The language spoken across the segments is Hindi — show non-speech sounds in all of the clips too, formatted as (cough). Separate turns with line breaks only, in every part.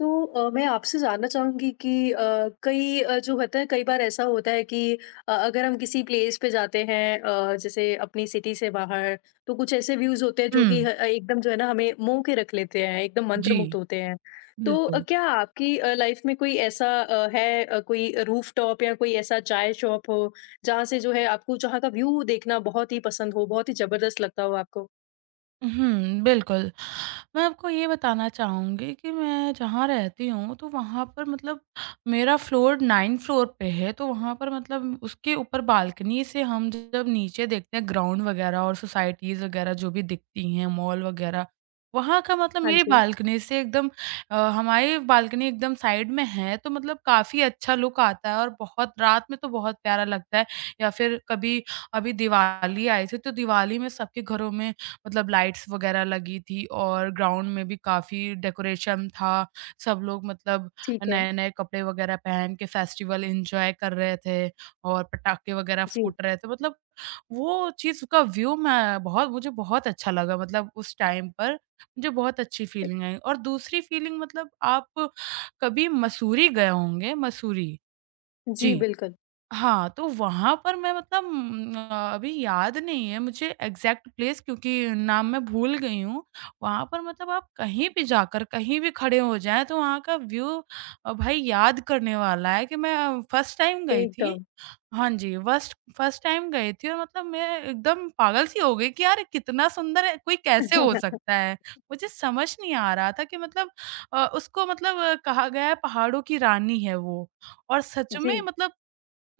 तो मैं आपसे जानना चाहूँगी कि कई जो होता है कई बार ऐसा होता है कि अगर हम किसी प्लेस पे जाते हैं, जैसे अपनी सिटी से बाहर। तो कुछ ऐसे व्यूज़ होते हैं जो कि
हुँ,
एकदम जो है ना हमें मोह के रख लेते हैं, एकदम मंत्रमुग्ध
जी,
होते हैं। तो
बिल्कुल।
क्या आपकी लाइफ में कोई ऐसा है, कोई रूफटॉप या कोई ऐसा चाय शॉप हो जहाँ से जो है आपको जहाँ का व्यू देखना बहुत ही पसंद हो, बहुत ही जबरदस्त लगता हो आपको?
हुँ, बिल्कुल। मैं आपको ये बताना चाहूँगी कि मैं जहाँ रहती हूँ, तो वहाँ पर मतलब मेरा फ्लोर 9 फ्लोर पे है, तो वहाँ पर मतलब उसके ऊपर बालकनी से हम जब नीचे देखते हैं ग्राउंड वगैरह और सोसाइटीज़ वगैरह जो भी दिखती हैं, मॉल वगैरह, वहाँ का मतलब
हाँ
मेरी
जी।
बालकनी से एकदम हमारी बालकनी एकदम साइड में है, तो मतलब काफ़ी अच्छा लुक आता है और बहुत रात में तो बहुत प्यारा लगता है। या फिर कभी अभी दिवाली आई थी, तो दिवाली में सबके घरों में मतलब लाइट्स वगैरह लगी थी और ग्राउंड में भी काफ़ी डेकोरेशन था। सब लोग मतलब
ठीक है।
नए-नए कपड़े वगैरह पहन के फेस्टिवल एन्जॉय कर रहे थे और पटाखे वगैरह
जी,
फूट रहे थे। मतलब वो चीज़ का व्यू मैं बहुत मुझे बहुत अच्छा लगा मतलब उस टाइम पर, मुझे बहुत अच्छी फ़ीलिंग आई और दूसरी फ़ीलिंग मतलब आप कभी मसूरी गए होंगे? मसूरी?
जी।
जी।
बिल्कुल।
हाँ, तो वहाँ पर मैं मतलब अभी याद नहीं है मुझे एग्ज़ैक्ट प्लेस क्योंकि नाम मैं भूल गई हूँ। वहाँ पर मतलब आप कहीं भी जाकर, कहीं भी खड़े हो जाएँ तो वहाँ का व्यू भाई याद करने वाला है कि मैं फर्स्ट टाइम गई थी।
एकदम।
हाँ जी, वस्ट फर्स्ट टाइम गई थी और मतलब मैं एकदम पागल-सी हो गई कि यार कितना सुंदर है, कोई कैसे हो सकता
(laughs)
है? मुझे समझ नहीं आ रहा था कि मतलब उसको मतलब कहा गया है पहाड़ों की रानी है वो। और सच
जी।
में मतलब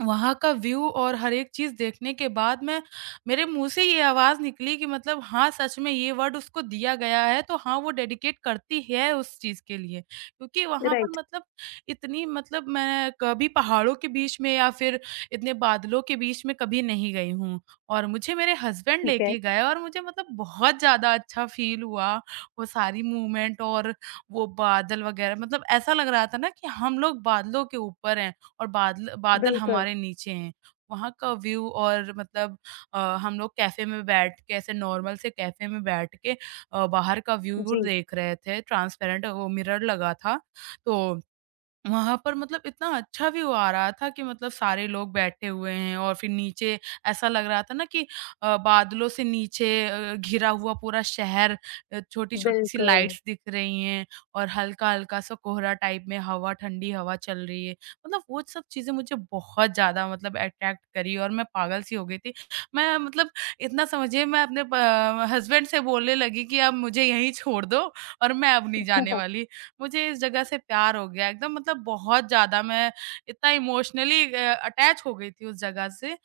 वहाँ का व्यू और हर एक चीज़ देखने के बाद मैं मेरे मुँह से ये आवाज़ निकली कि मतलब हाँ, सच में ये वर्ड उसको दिया गया है, तो हाँ, वो डेडिकेट करती है उस चीज़ के लिए। क्योंकि वहाँ पर
राइट,
मतलब इतनी मतलब मैं कभी पहाड़ों के बीच में या फिर इतने बादलों के बीच में कभी नहीं गई हूँ और मुझे मेरे हस्बैंड
ठीक है।
लेके गए और मुझे मतलब बहुत ज़्यादा अच्छा फ़ील हुआ। वो सारी मूवमेंट और वो बादल वग़ैरह मतलब ऐसा लग रहा था ना कि हम लोग बादलों के ऊपर हैं। और बादल बादल
बिल्कुल,
हमारे नीचे हैं। वहाँ का व्यू और मतलब हम लोग कैफ़े में बैठ के ऐसे नॉर्मल से कैफ़े में बैठ के बाहर का व्यू
जी,
देख रहे थे, ट्रांसपेरेंट वो मिरर लगा था। तो वहाँ पर मतलब इतना अच्छा व्यू आ रहा था कि मतलब सारे लोग बैठे हुए हैं और फिर नीचे ऐसा लग रहा था ना कि बादलों से नीचे घिरा हुआ पूरा शहर, छोटी-छोटी सी
बिल्कुल।
लाइट्स दिख रही हैं और हल्का-हल्का सा कोहरा टाइप में हवा ठंडी हवा चल रही है। मतलब वो सब चीज़ें मुझे बहुत ज़्यादा मतलब अट्रैक्ट करी और मैं पागल सी हो गई थी। मैं मतलब इतना समझिए मैं अपने प हस्बैंड से बोलने लगी कि अब मुझे यहीं छोड़ दो और मैं अब नहीं जाने
(laughs)
वाली। मुझे इस जगह से प्यार हो गया एकदम मतलब बहुत ज़्यादा मैं इतना इमोशनली अटैच हो गई थी उस जगह से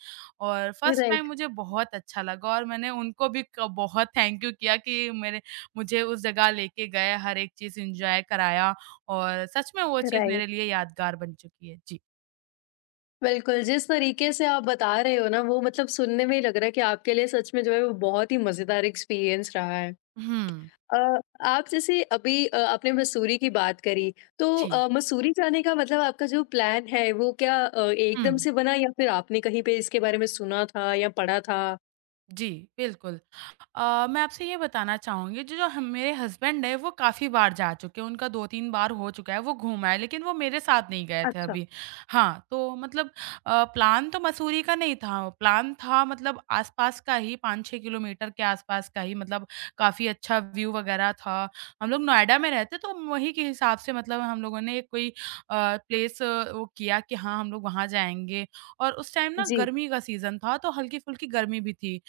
और फर्स्ट टाइम
राइट,
मुझे बहुत अच्छा लगा और मैंने उनको भी क बहुत थैंक यू किया कि मेरे मुझे उस जगह लेके गए, हर एक चीज़ एन्जॉय कराया और सच में वो चीज़
राइट,
मेरे लिए यादगार बन चुकी है। जी।
बिल्कुल, जिस तरीके से आप बता रहे हो ना वो मतलब सुनने में ही लग रहा है कि आपके लिए सच में जो है वो बहुत ही मज़ेदार एक्सपीरियंस रहा है।
हुँ।
अ, आप जैसे अभी आपने मसूरी की बात करी, तो
जी।
मसूरी जाने का मतलब आपका जो प्लान है वो क्या एकदम
हुँ।
से बना, या फिर आपने कहीं पे इसके बारे में सुना था या पढ़ा था?
जी, बिल्कुल। मैं आपसे ये बताना चाहूँगी जो जो हम मेरे हस्बैंड हैं वो काफ़ी बार जा चुके हैं, उनका 2-3 बार हो चुका है, वो घूम आए लेकिन वो मेरे साथ नहीं गए थे
अच्छा।
अभी। हाँ, तो मतलब प्लान तो मसूरी का नहीं था, प्लान था मतलब आस-पास का ही 5-6 किलोमीटर के आस-पास का ही मतलब काफ़ी अच्छा व्यू वगैरह था। हम लोग नोएडा में रहते तो वहीं के हिसाब से मतलब हम लोगों ने एक कोई प्लेस वो किया कि हाँ, हम लोग वहाँ जाएँगे और उस टाइम ना
जी।
गर्मी का सीज़न था तो हल्की-फुल्की गर्मी भी थी।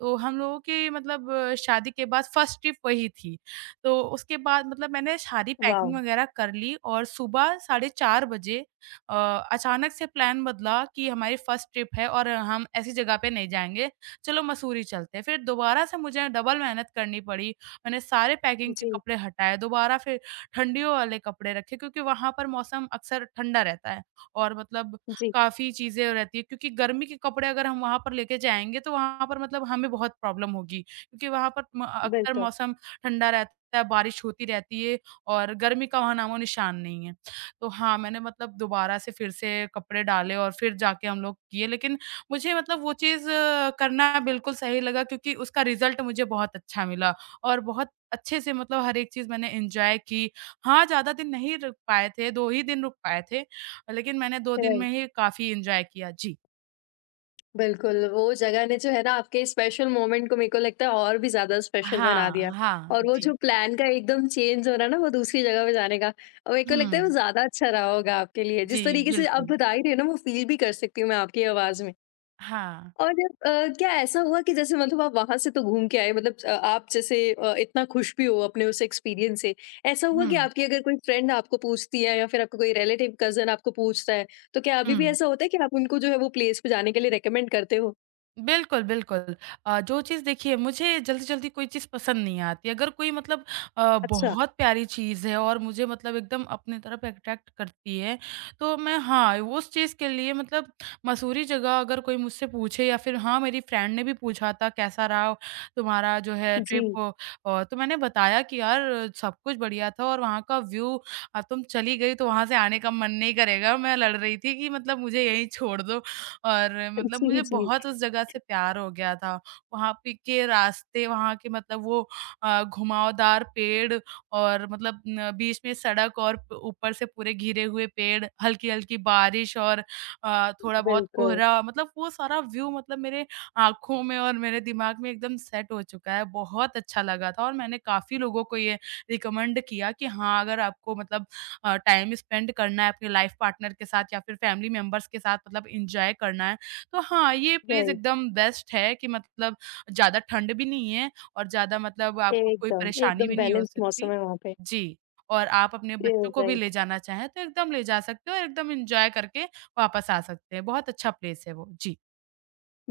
तो हम लोगों के मतलब शादी के बाद फर्स्ट ट्रिप वही थी। तो उसके बाद मतलब मैंने सारी
वाओ!
पैकिंग वगैरह कर ली और सुबह साढ़े 4 बजे अ, अचानक से प्लान बदला कि हमारी फर्स्ट ट्रिप है और हम ऐसी जगह पे नहीं जाएँगे, चलो मसूरी चलते हैं। फिर दोबारा से मुझे डबल मेहनत करनी पड़ी। मैंने सारे पैकिंग के
जी,
कपड़े हटाए, दोबारा फिर ठंडियों वाले कपड़े रखे क्योंकि वहाँ पर मौसम अक्सर ठंडा रहता है और मतलब
जी,
काफ़ी चीज़ें रहती हैं क्योंकि गर्मी के कपड़े अगर हम वहाँ पर लेके जाएँगे तो वहाँ पर मतलब हमें बहुत प्रॉब्लम होगी क्योंकि वहाँ पर म अक्सर
बिल्कुल।
मौसम ठंडा रहता है, बारिश होती रहती है और गर्मी का वहाँ नामो-निशान नहीं है। तो हाँ, मैंने मतलब दोबारा से फिर से कपड़े डाले और फिर जाके हम लोग किए लेकिन मुझे मतलब वो चीज़ करना बिल्कुल सही लगा क्योंकि उसका रिज़ल्ट मुझे बहुत अच्छा मिला और बहुत अच्छे से मतलब हर एक चीज़ मैंने एन्जॉय की। हाँ, ज़्यादा दिन नहीं रुक पाए थे, 2 ही दिन रुक पाए थे। लेकिन मैंने 2 दिन
राइट।
में ही काफ़ी एन्जॉय किया। जी।
बिल्कुल, वो जगह ने जो है ना आपके स्पेशल मोमेंट को मेरे को लगता है और भी ज़्यादा स्पेशल बना दिया।
हाँ, हाँ।
और वो
जी।
जो प्लान का एकदम चेंज होना ना वो दूसरी जगह पे जाने का, और मेरे को लगता है वो
हुँ।
ज़्यादा अच्छा रहा होगा आपके लिए।
जी,
जिस तरीके से आप
बिल्कुल।
बता ही रहे हो ना वो फ़ील भी कर सकती हूँ मैं आपकी आवाज़ में।
हाँ।
और जब क्या ऐसा हुआ कि जैसे मतलब आप वहाँ से तो घूम के आए मतलब, आप जैसे इतना खुश भी हो अपने उस एक्सपीरियंस से, ऐसा हुआ
हुँ,
कि आपकी अगर कोई फ्रेंड आपको पूछती है या फिर आपका कोई रिलेटिव, कज़न आपको पूछता है, तो क्या अभी भी
हुँ।
ऐसा होता है कि आप उनको जो है वो प्लेस पे जाने के लिए रिकमेंड करते हो?
बिल्कुल, बिल्कुल। जो चीज़ देखिए मुझे जल्दी-जल्दी कोई चीज़ पसंद नहीं आती। अगर कोई मतलब
अच्छा।
बहुत प्यारी चीज़ है और मुझे मतलब एकदम अपनी तरफ अट्रैक्ट करती है, तो मैं हाँ, उस चीज़ के लिए मतलब मसूरी जगह अगर कोई मुझसे पूछे या फिर हाँ, मेरी फ्रेंड ने भी पूछा था कैसा रहा तुम्हारा जो है
जी।
ट्रिप, तो मैंने बताया कि यार सब कुछ बढ़िया था और वहाँ का व्यू, तुम चली गई तो वहाँ से आने का मन नहीं करेगा। मैं लड़ रही थी कि मतलब मुझे यहीं छोड़ दो और
(laughs)
मतलब
जी,
मुझे
जी,
बहुत उस जगह से प्यार हो गया था। वहाँ पे के रास्ते, वहाँ के मतलब वो घुमावदार पेड़ और मतलब न बीच में सड़क और प ऊपर से पूरे घिरे हुए पेड़, हल्की-हल्की बारिश और थोड़ा बहुत
बिल्कुल।
कोहरा मतलब वो सारा व्यू मतलब मेरे आँखों में और मेरे दिमाग में एकदम सेट हो चुका है। बहुत अच्छा लगा था और मैंने काफ़ी लोगों को ये रिकमेंड किया कि हाँ, अगर आपको मतलब टाइम स्पेंड करना है अपने लाइफ पार्टनर के साथ या फिर फैमिली मेंबर्स के साथ मतलब एन्जॉय करना है। तो हाँ, ये प्लेस
राइट।
एकदम बेस्ट है कि मतलब ज़्यादा ठंड भी नहीं है और ज़्यादा मतलब आपको कोई
एकदम,
परेशानी
एकदम
भी नहीं हो
बैलेंस्ड मौसम
सकती।
है वहाँ पे।
जी, और आप अपने
ए,
बच्चों को भी
राइट।
ले जाना चाहें तो एकदम ले जा सकते हो और एकदम एन्जॉय करके वापस आ सकते हैं। बहुत अच्छा प्लेस है वो। जी।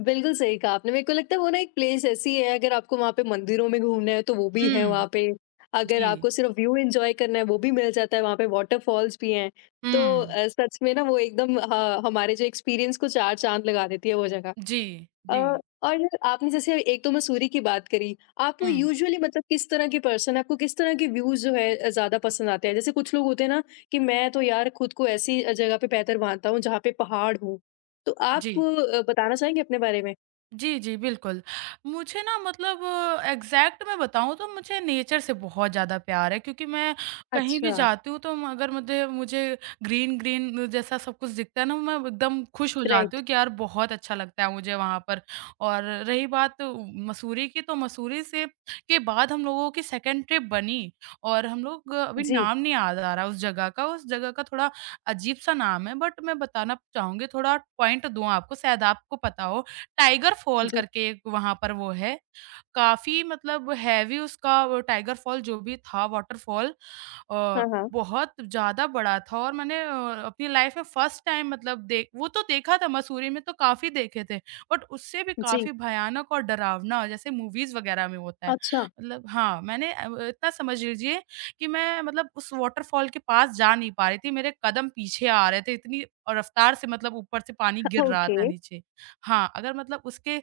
बिल्कुल सही कहा आपने। मेरे को लगता है वो ना एक प्लेस ऐसी है, अगर आपको वहाँ पे मंदिरों में घूमना है तो वो भी है
हुँ।
वहाँ पे, अगर
जी।
आपको सिर्फ़ व्यू एन्जॉय करना है वो भी मिल जाता है वहाँ पे, वॉटरफॉल्स भी हैं। तो
हुँ।
सच में ना वो एकदम ह हमारे जो एक्सपीरियंस को 4 चाँद लगा देती है वो जगह।
जी,
अ,
जी।
और आपने जैसे एक तो मसूरी की बात करी। आप
हुँ,
यूजुअली मतलब किस तरह के पर्सन हैं? आपको किस तरह के व्यूज़ जो है ज़्यादा पसंद आते हैं? जैसे कुछ लोग होते हैं ना कि मैं तो यार खुद को ऐसी जगह पे बेहतर मानता हूँ जहाँ पे पहाड़ हो। तो आप
जी।
बताना चाहेंगे अपने बारे में?
जी, जी, बिल्कुल। मुझे ना मतलब एग्ज़ैक्ट मैं बताऊँ तो मुझे नेचर से बहुत ज़्यादा प्यार है क्योंकि मैं कहीं भी
अच्छा,
जाती हूँ तो अगर मुझे मुझे ग्रीन-ग्रीन जैसा सब कुछ दिखता है ना, मैं एकदम खुश हो जाती
राइट।
हूँ कि यार बहुत अच्छा लगता है मुझे वहाँ पर। और रही बात मसूरी की, तो मसूरी से के बाद हम लोगों की सेकंड ट्रिप बनी और हम लोग अभी
जी,
नाम नहीं याद आ रहा उस जगह का थोड़ा अजीब-सा नाम है बट मैं बताना चाहूँगी, थोड़ा पॉइंट दूँ आपको शायद आपको पता हो। टाइगर फॉल
जी।
करके एक वहाँ पर वो है, काफ़ी मतलब हैवी उसका वो टाइगर फॉल जो भी था वाटरफॉल
हाँ,
अ,
हाँ।
बहुत ज़्यादा बड़ा था और मैंने अपनी लाइफ में फर्स्ट टाइम मतलब देख वो तो देखा था मसूरी में तो काफ़ी देखे थे, बट उससे भी
जी।
काफ़ी भयानक और डरावना जैसे मूवीज़ वगैरह में होता है।
अच्छा,
मतलब हाँ, मैंने इतना समझ लीजिए कि मैं मतलब उस वाटरफॉल के पास जा नहीं पा रही थी, मेरे कदम पीछे आ रहे थे इतनी और रफ़्तार से मतलब ऊपर से पानी
(laughs)
गिर रहा
ओके।
था नीचे। हाँ, अगर मतलब उसके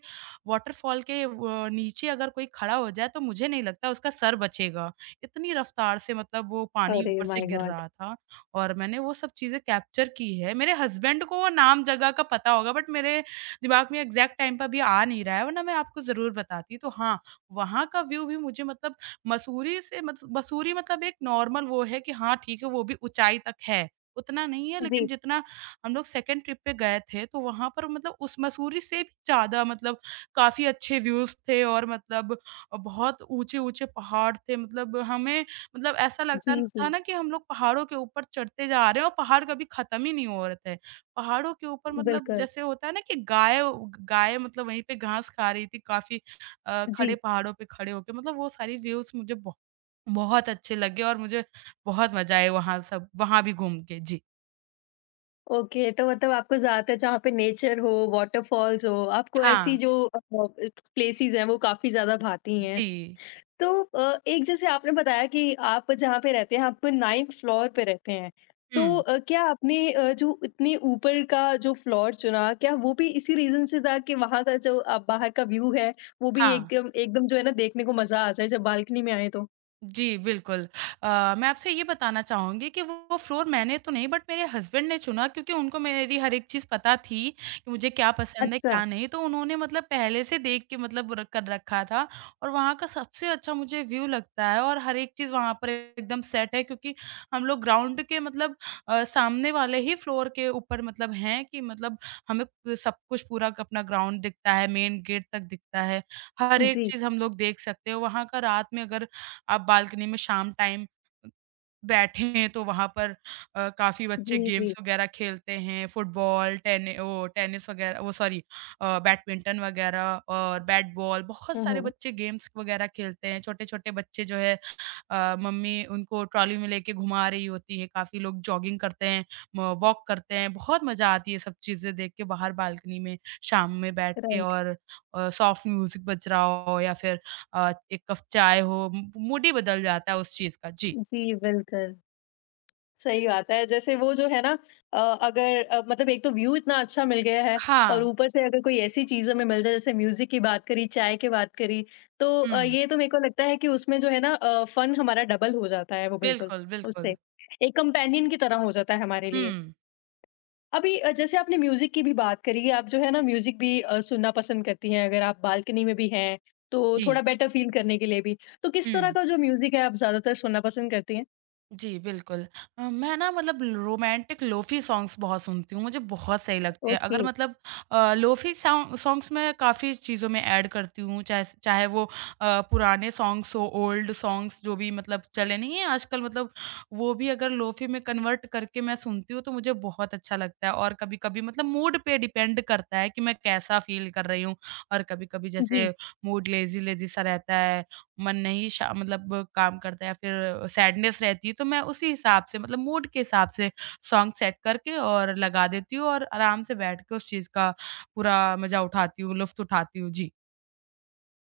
वाटरफॉल के व नीचे अगर कोई खड़ा हो जाए तो मुझे नहीं लगता उसका सर बचेगा। इतनी रफ़्तार से मतलब वो पानी
अरे
ऊपर से
माय
गिर
गॉड!
रहा था और मैंने वो सब चीज़ें कैप्चर की है। मेरे हस्बैंड को वो नाम जगह का पता होगा बट मेरे दिमाग में एग्ज़ैक्ट टाइम पे अभी आ नहीं रहा है वरना मैं आपको ज़रूर बताती। तो हाँ, वहाँ का व्यू भी मुझे मतलब मसूरी से मस मसूरी मतलब एक नॉर्मल वो है कि हाँ ठीक है, वो भी ऊँचाई तक है। उतना नहीं है लेकिन
जी,
जितना हम लोग सेकंड ट्रिप पे गए थे तो वहाँ पर मतलब उस मसूरी से भी ज़्यादा मतलब काफ़ी अच्छे व्यूज़ थे और मतलब बहुत ऊँचे-ऊँचे पहाड़ थे मतलब हमें मतलब ऐसा लगता
जी,
था
जी।
ना कि हम लोग पहाड़ों के ऊपर चढ़ते जा रहे हैं और पहाड़ कभी ख़त्म ही नहीं हो रहे थे। पहाड़ों के ऊपर मतलब
बिल्कुल,
जैसे होता है ना कि गाय गाय मतलब वहीं पे घास खा रही थी काफ़ी
जी।
खड़े पहाड़ों पे खड़े होके मतलब वो सारी व्यूज़ मुझे ब बहुत अच्छे लगे और मुझे बहुत मज़ा आया वहाँ सब वहाँ भी घूम के। जी।
ओके, तो मतलब आपको ज़्यादातर जहाँ पे नेचर हो, वॉटरफॉल्स हो, आपको ऐसी
हाँ।
जो प्लेसेस हैं वो काफ़ी ज़्यादा भाती हैं।
जी।
तो एक जैसे आपने बताया कि आप जहाँ पे रहते हैं, आप 9th फ्लोर पे रहते हैं। तो
हुँ।
क्या आपने जो इतने ऊपर का जो फ्लोर चुना, क्या वो भी इसी रीज़न से था कि वहाँ का जो बाहर का व्यू है, वो भी
हाँ।
एकदम एकदम जो है ना देखने को मज़ा आ जाए जब बालकनी में आएँ तो?
जी, बिल्कुल। अ, मैं आपसे ये बताना चाहूँगी कि वो फ्लोर मैंने तो नहीं बट मेरे हस्बैंड ने चुना क्योंकि उनको मेरी हर एक चीज़ पता थी कि मुझे क्या पसंद है,
अच्छा।
क्या नहीं। तो उन्होंने मतलब पहले से देख के मतलब र कर रखा था और वहाँ का सबसे अच्छा मुझे व्यू लगता है और हर एक चीज़ वहाँ पर एकदम सेट है क्योंकि हम लोग ग्राउंड के मतलब सामने वाले ही फ्लोर के ऊपर मतलब हैं कि मतलब हमें सब कुछ पूरा अपना ग्राउंड दिखता है, मेन गेट तक दिखता है। हर एक
जी।
चीज़ हम लोग देख सकते हैं। वहाँ का रात में अगर आप बालकनी में शाम टाइम बैठे हैं तो वहाँ पर काफ़ी बच्चे
जी, जी।
गेम्स वगैरह खेलते हैं, फुटबॉल, टेनिस वगैरह वो सॉरी बैडमिंटन वगैरह और बैट बॉल बहुत
हुँ,
सारे
हुँ।
बच्चे गेम्स वगैरह खेलते हैं, छोटे-छोटे बच्चे जो है मम्मी उनको ट्रॉली में लेके घुमा रही होती है, काफ़ी लोग जॉगिंग करते हैं, म वॉक करते हैं, बहुत मज़ा आती है सब चीज़ें देख के बाहर बालकनी में शाम में बैठ के
राइट।
और सॉफ्ट म्यूज़िक बज रहा हो या फिर एक कप चाय हो, म मूड ही बदल जाता है उस चीज़ का। जी।
जी, बिल्कुल। सही बात है। जैसे वो जो है ना, अगर मतलब एक तो व्यू इतना अच्छा मिल गया है, और
हाँ।
ऊपर से अगर कोई ऐसी चीज़ हमें मिल जाए जैसे म्यूज़िक की बात करी, चाय की बात करी, तो
हुँ।
ये तो मेरे को लगता है कि उसमें जो है ना फन हमारा डबल हो जाता है वो बिल्कुल
बिल्कुल, बिल्कुल।
उससे। एक कंपेनियन की तरह हो जाता है हमारे लिए।
हुँ।
अभी जैसे आपने म्यूज़िक की भी बात करी कि आप जो है ना म्यूज़िक भी सुनना पसंद करती हैं, अगर आप बालकनी में भी हैं, तो
जी।
थोड़ा बेटर फ़ील करने के लिए भी। तो किस तरह
हुँ।
का जो म्यूज़िक है आप ज़्यादातर सुनना पसंद करती हैं?
जी, बिल्कुल। मैं ना मतलब रोमांटिक लोफ़ी सॉन्ग्स बहुत सुनती हूँ, मुझे बहुत सही लगते हैं।
ओके।
अगर मतलब लोफ़ी सॉन्ग्स मैं काफ़ी चीज़ों में ऐड करती हूँ, चाहे चाहे वो पुराने सॉन्ग्स हो, ओल्ड सॉन्ग्स जो भी मतलब चले नहीं हैं आजकल मतलब वो भी अगर लोफ़ी में कन्वर्ट करके मैं सुनती हूँ, तो मुझे बहुत अच्छा लगता है। और कभी-कभी मतलब मूड पे डिपेंड करता है कि मैं कैसा फ़ील कर रही हूँ और कभी-कभी
जी।
जैसे मूड लेज़ी-लेज़ी सा रहता है मन नहीं शा मतलब काम करता है या फिर सैडनेस रहती है, तो मैं उसी हिसाब से मतलब मूड के हिसाब से सॉन्ग सेट करके और लगा देती हूँ और आराम से बैठ के उस चीज़ का पूरा मज़ा उठाती हूँ, लुफ़्त उठाती हूँ। जी।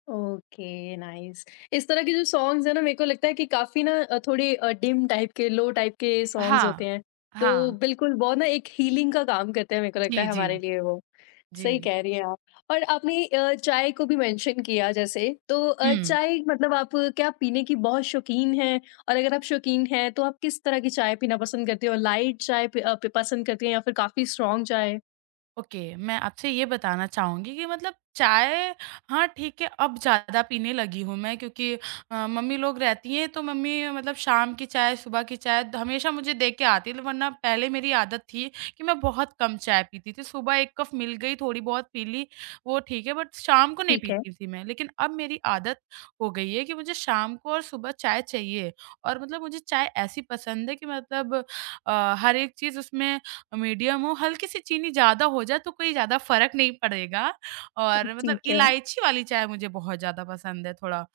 Okay, nice. इस तरह के जो सॉन्ग्स है ना मेरे को लगता है कि काफी ना, थोड़े डिम टाइप के, लो टाइप के सॉन्ग्स होते
हाँ।
हैं, तो
हाँ।
बिल्कुल बहुत ना एक हीलिंग का काम करते हैं मेरे को लगता है
जी, जी।
हमारे लिए वो। सही
जी।
कह रही हैं आप। और आपने चाय को भी मेंशन किया, जैसे तो
हुँ।
चाय मतलब आप क्या पीने की बहुत शौकीन हैं? और अगर आप शौकीन हैं तो आप किस तरह की चाय पीना पसंद करते हो? लाइट चाय पसंद करते हैं या फिर काफी स्ट्रॉन्ग चाय?
ओके मैं आपसे ये बताना चाहूँगी कि मतलब चाय हाँ ठीक है अब ज़्यादा पीने लगी हूँ मैं क्योंकि मम्मी लोग रहती हैं तो मम्मी मतलब शाम की चाय सुबह की चाय हमेशा मुझे दे के आती है वरना पहले मेरी आदत थी कि मैं बहुत कम चाय पीती थी सुबह एक कप मिल गई थोड़ी बहुत पी ली वो ठीक है बट शाम को नहीं
ठीक है,
पीती थी मैं लेकिन अब मेरी आदत हो गई है कि मुझे शाम को और सुबह चाय चाहिए और मतलब मुझे चाय ऐसी पसंद है कि मतलब हर एक चीज़ उसमें मीडियम हो, हल्की सी चीनी ज़्यादा हो जाए तो कोई ज़्यादा फ़र्क नहीं पड़ेगा और मतलब
ठीक है।
इलायची वाली चाय मुझे बहुत ज़्यादा पसंद है थोड़ा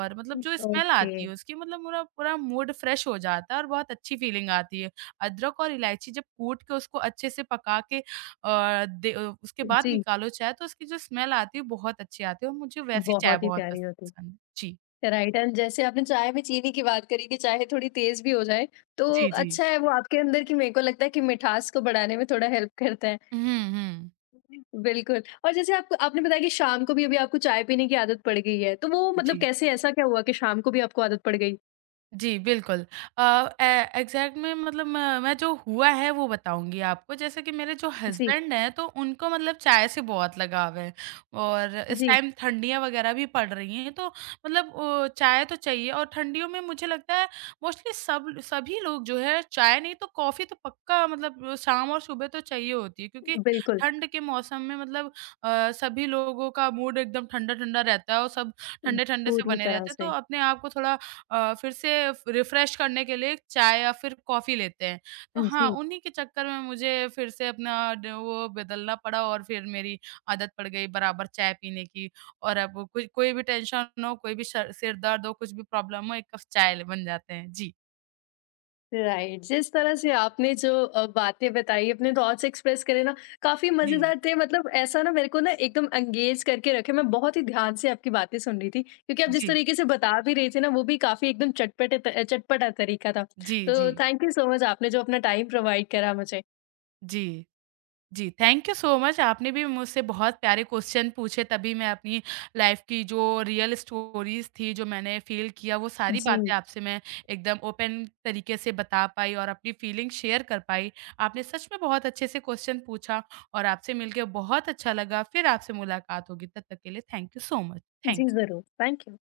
और मतलब जो स्मेल
ओके।
आती है उसकी मतलब पूरा पूरा मूड फ्रेश हो जाता है और बहुत अच्छी फ़ीलिंग आती है। अदरक और इलायची जब कूट के उसको अच्छे से पका के उसके बाद
जी।
निकालो चाय तो उसकी जो स्मेल आती है बहुत अच्छी आती है और मुझे वैसी चाय
बहुत ही
बहुत
प्यारी होती
पसंद है। जी।
है। राइट। एंड जैसे आपने चाय में चीनी की बात करी कि चाय थोड़ी तेज भी हो जाए, तो
जी, जी।
अच्छा है वो आपके अंदर की मेरे को लगता है कि मिठास को बढ़ाने में थोड़ा हेल्प करता है।
हुँ, हुँ।
बिल्कुल, और जैसे आपको आपने बताया कि शाम को भी अभी आपको चाय पीने की आदत पड़ गई है, तो वो मतलब
जी।
कैसे ऐसा क्या हुआ कि शाम को भी आपको आदत पड़ गई?
जी, बिल्कुल। अ, ए एग्ज़ैक्ट में मतलब म मैं जो हुआ है वो बताऊँगी आपको। जैसे कि मेरे जो
जी,
हस्बैंड हैं तो उनको मतलब चाय से बहुत लगाव है और इस
जी,
टाइम ठंडियाँ वग़ैरह भी पड़ रही हैं तो मतलब चाय तो चाहिए और ठंडियों में मुझे लगता है मोस्टली सब सभी लोग जो है चाय नहीं तो कॉफ़ी तो पक्का मतलब शाम और सुबह तो चाहिए होती है क्योंकि
बिल्कुल।
ठंड के मौसम में मतलब सभी लोगों का मूड एकदम ठंडा-ठंडा रहता है और सब ठंडे-ठंडे से
पूरी
बने
तरह
रहते हैं तो
से।
अपने आप को थोड़ा फिर से रिफ्रेश करने के लिए चाय या फिर कॉफ़ी लेते हैं। तो हाँ,
जी।
उन्हीं के चक्कर में मुझे फिर से अपना ड वो बदलना पड़ा और फिर मेरी आदत पड़ गई बराबर चाय पीने की और अब कोई कोई भी टेंशन हो, कोई भी सर सिर दर्द हो, कुछ भी प्रॉब्लम हो, 1 कप चाय ल बन जाते हैं। जी,
राइट। जिस तरह से आपने जो बातें बताई, अपने थॉट्स एक्सप्रेस करे ना, काफी
जी,
मजेदार थे। मतलब ऐसा ना मेरे को ना एकदम एंगेज करके रखे, मैं बहुत ही ध्यान से आपकी बातें सुन रही थी क्योंकि आप जिस
जी,
तरीके से बता भी रहे थे ना वो भी काफी एकदम चटपटे चटपटा तरीका था।
जी, जी,
तो थैंक यू सो मच, आपने जो अपना टाइम प्रोवाइड करा मुझे।
जी। जी, थैंक यू सो मच। आपने भी मुझसे बहुत प्यारे क्वेश्चन पूछे तभी मैं अपनी लाइफ़ की जो रियल स्टोरीज़ थी, जो मैंने फ़ील किया वो सारी
जी,
बातें आपसे मैं एकदम ओपन तरीके से बता पाई और अपनी फ़ीलिंग शेयर कर पाई। आपने सच में बहुत अच्छे से क्वेश्चन पूछा और आपसे मिलके बहुत अच्छा लगा। फिर आपसे मुलाकात होगी, तब तक के लिए thank you so much. Thank
जी, जरूर। Thank you.